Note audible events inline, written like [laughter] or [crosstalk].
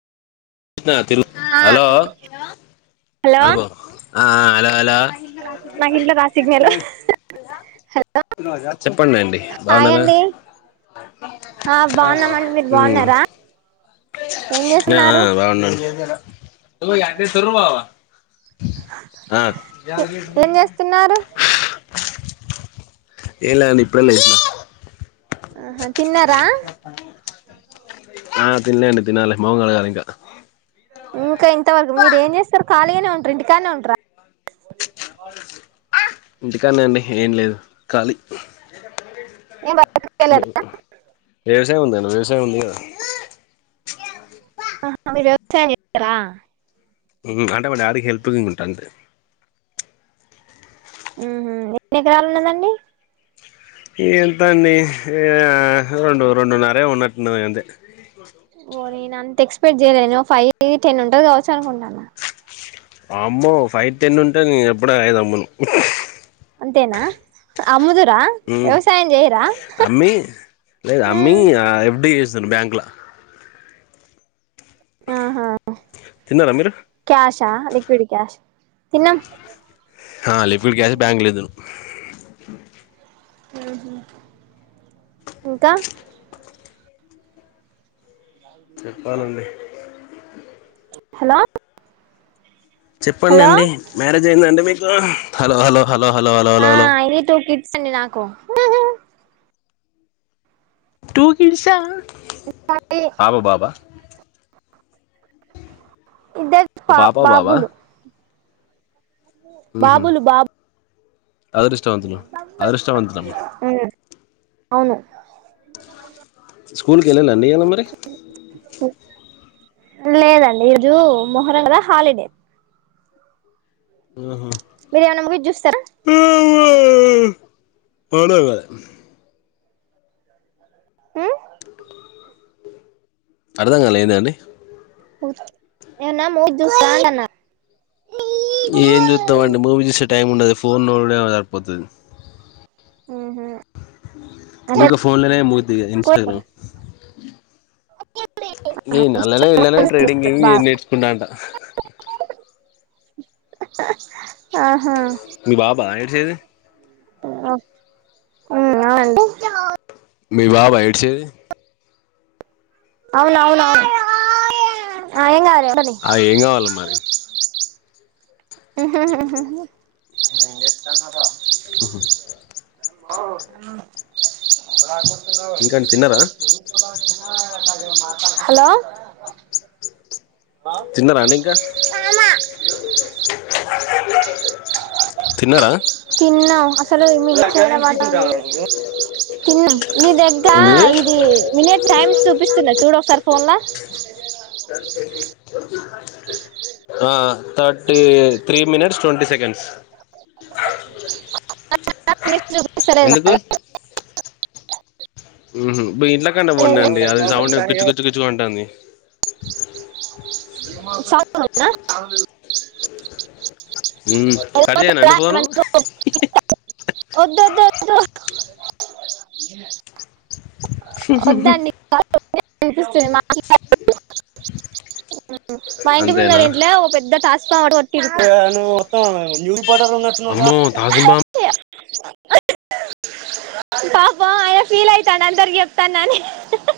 ఆ హలో [unintelligible] నాకు ఇంట్లో రాదు సిగ్నల్ చెప్పండి అండి హాయ్ బాగున్నారా అండి ఆ బాగున్నామండి మీరు ఉ బాగున్నారా ఏం ఆ ఆ చేస్తున్నారు బాగున్నాను ఏం చేస్తున్నారు [unintelligible] ఏంలే అండి ఇప్పుడే లేసినా ఆహా తిన్నారా ఆ తినలే అండి తిన్నాలి మొహం కడగాలి ఇంకా ఇంకా ఇంతవరకు మీరు ఏం చేస్తారు ఖాళీగానే ఉంటారు ఇంటికాడనే ఉంటార [unintelligible] ఇంటికాడనే అండి ఏం లేదు ఖాళీ ఏం బయటకి వ్య వెళ్ళరా వ్యవసాయం ఉందండి వ్యవసాయం ఉంది కదా [inaudible] అంటే మా డాడీకి హెల్ప్గా ఉంటా అంతే ఉహు ఎన్ని ఎకరాలు ఉన్నదండి ఎంత అండి రెండు రెండున్నరే ఉన్నట్టు ఉన్నది ఇగ అంతే ఓ నేను అంత ఎక్స్పెక్ట్ చేయలే ఒక ఫైవ్ టెన్ ఉంటది కావచ్చు అనుకుంటాన్న వామ్మో ఫైవ్ టెన్ ఉంటే నే ఎప్పుడే అయదు అమ్మను అంతేనా అమ్ము ఉ అమ్మీ లేదు అమ్మీ ఆ ఎప్పుడి బ్యాంక్ ల ఆహా తిన్నరా మీరు క్యాష లిక్విడ్ క్యాషా తిన్నం ఆ లిక్విడ్ క్యాష్ బ్యాంక్ లేదును ఉ హు ఇంకా చెప్పాలండి హలో చెప్పండి హలో అండి మ్యారేజ్ అయిందండి మీకు hello hello hello hello hello hello hello పిస్తుంది నాకు టూ కిడ్సా పాప బాబా ఇద్దరు పా పాప బాబా బాబులు మ్హూ బాబులు బాబు అదృష్టవంతులు అదృష్టవంతులమ్మ మ్మ్ అవును స్కూల్కి వెళ్ళాలే అండి ఇయలా మరి లేదండి ఈరోజు మొహరం కదా హాలిడే ఆహా మీరు ఏమన్నా ము చూస్తారా పొడపాయ ఉ అర్థంగాలా ఏందండి ఏన్నా మూవీ చూస్తా అన్న ఏం చూస్తాండి మూవీ చూసే టైం ఉండదు ఫోన్ చూడుడే సరిపోతుంది మ్మ్ అంటే ఇక ఫోన్లనే మూర్ దిగా ఇన్స్టాగ్రామ్ ఏన్ అలనే ఇల్లనే ట్రేడింగ్మి నేర్చకుంటాంట ఆహా మీ బాబా ఏడ్సేదీ ఉ అవునండి మీ బాబా ఏడ్సేదీ అవునవునువును ఏం కాదు ఏమని ఆ ఏం కావాలి మరి ఏం చేస్తన్నారో ఆహా ఇంకా తిన్నారా హలో తిన్నరండి ఇంకా తిన్నరా తిన్నాం అసలు మీ [unintelligible] తిన్నాం నీ దగ్గర ఏంది ఇది మినిట్ టైమ్స్ చూపిస్తుందా చూడ ఒకసారి ఫోన్ ల ఆ thirty three minutes twenty seconds అ చూపిస్తలేదా ఎందుకు మరి ఊహు మీఇంట్ల కన్న పోండండి అది సౌండ్ కుచ్చు లేదు. కుచ్చు కుచ్చుమంటంది స కట్ చేయనా అండి ఫోను వద్దుద్దుద్దు [inaudible] వద్దండి పిలిసిస్తది మా మా ఇంటి ముందుర అంతేనా ఇంట్లో ఒక పెద్ద తాస్ పామ్ ఒకటి కొట్టిన్రు అమ్మో తాజుబమ్ [unintelligible] పాపం ఆయన ఫీల్ అయితాండు అందరికి చెప్తానాని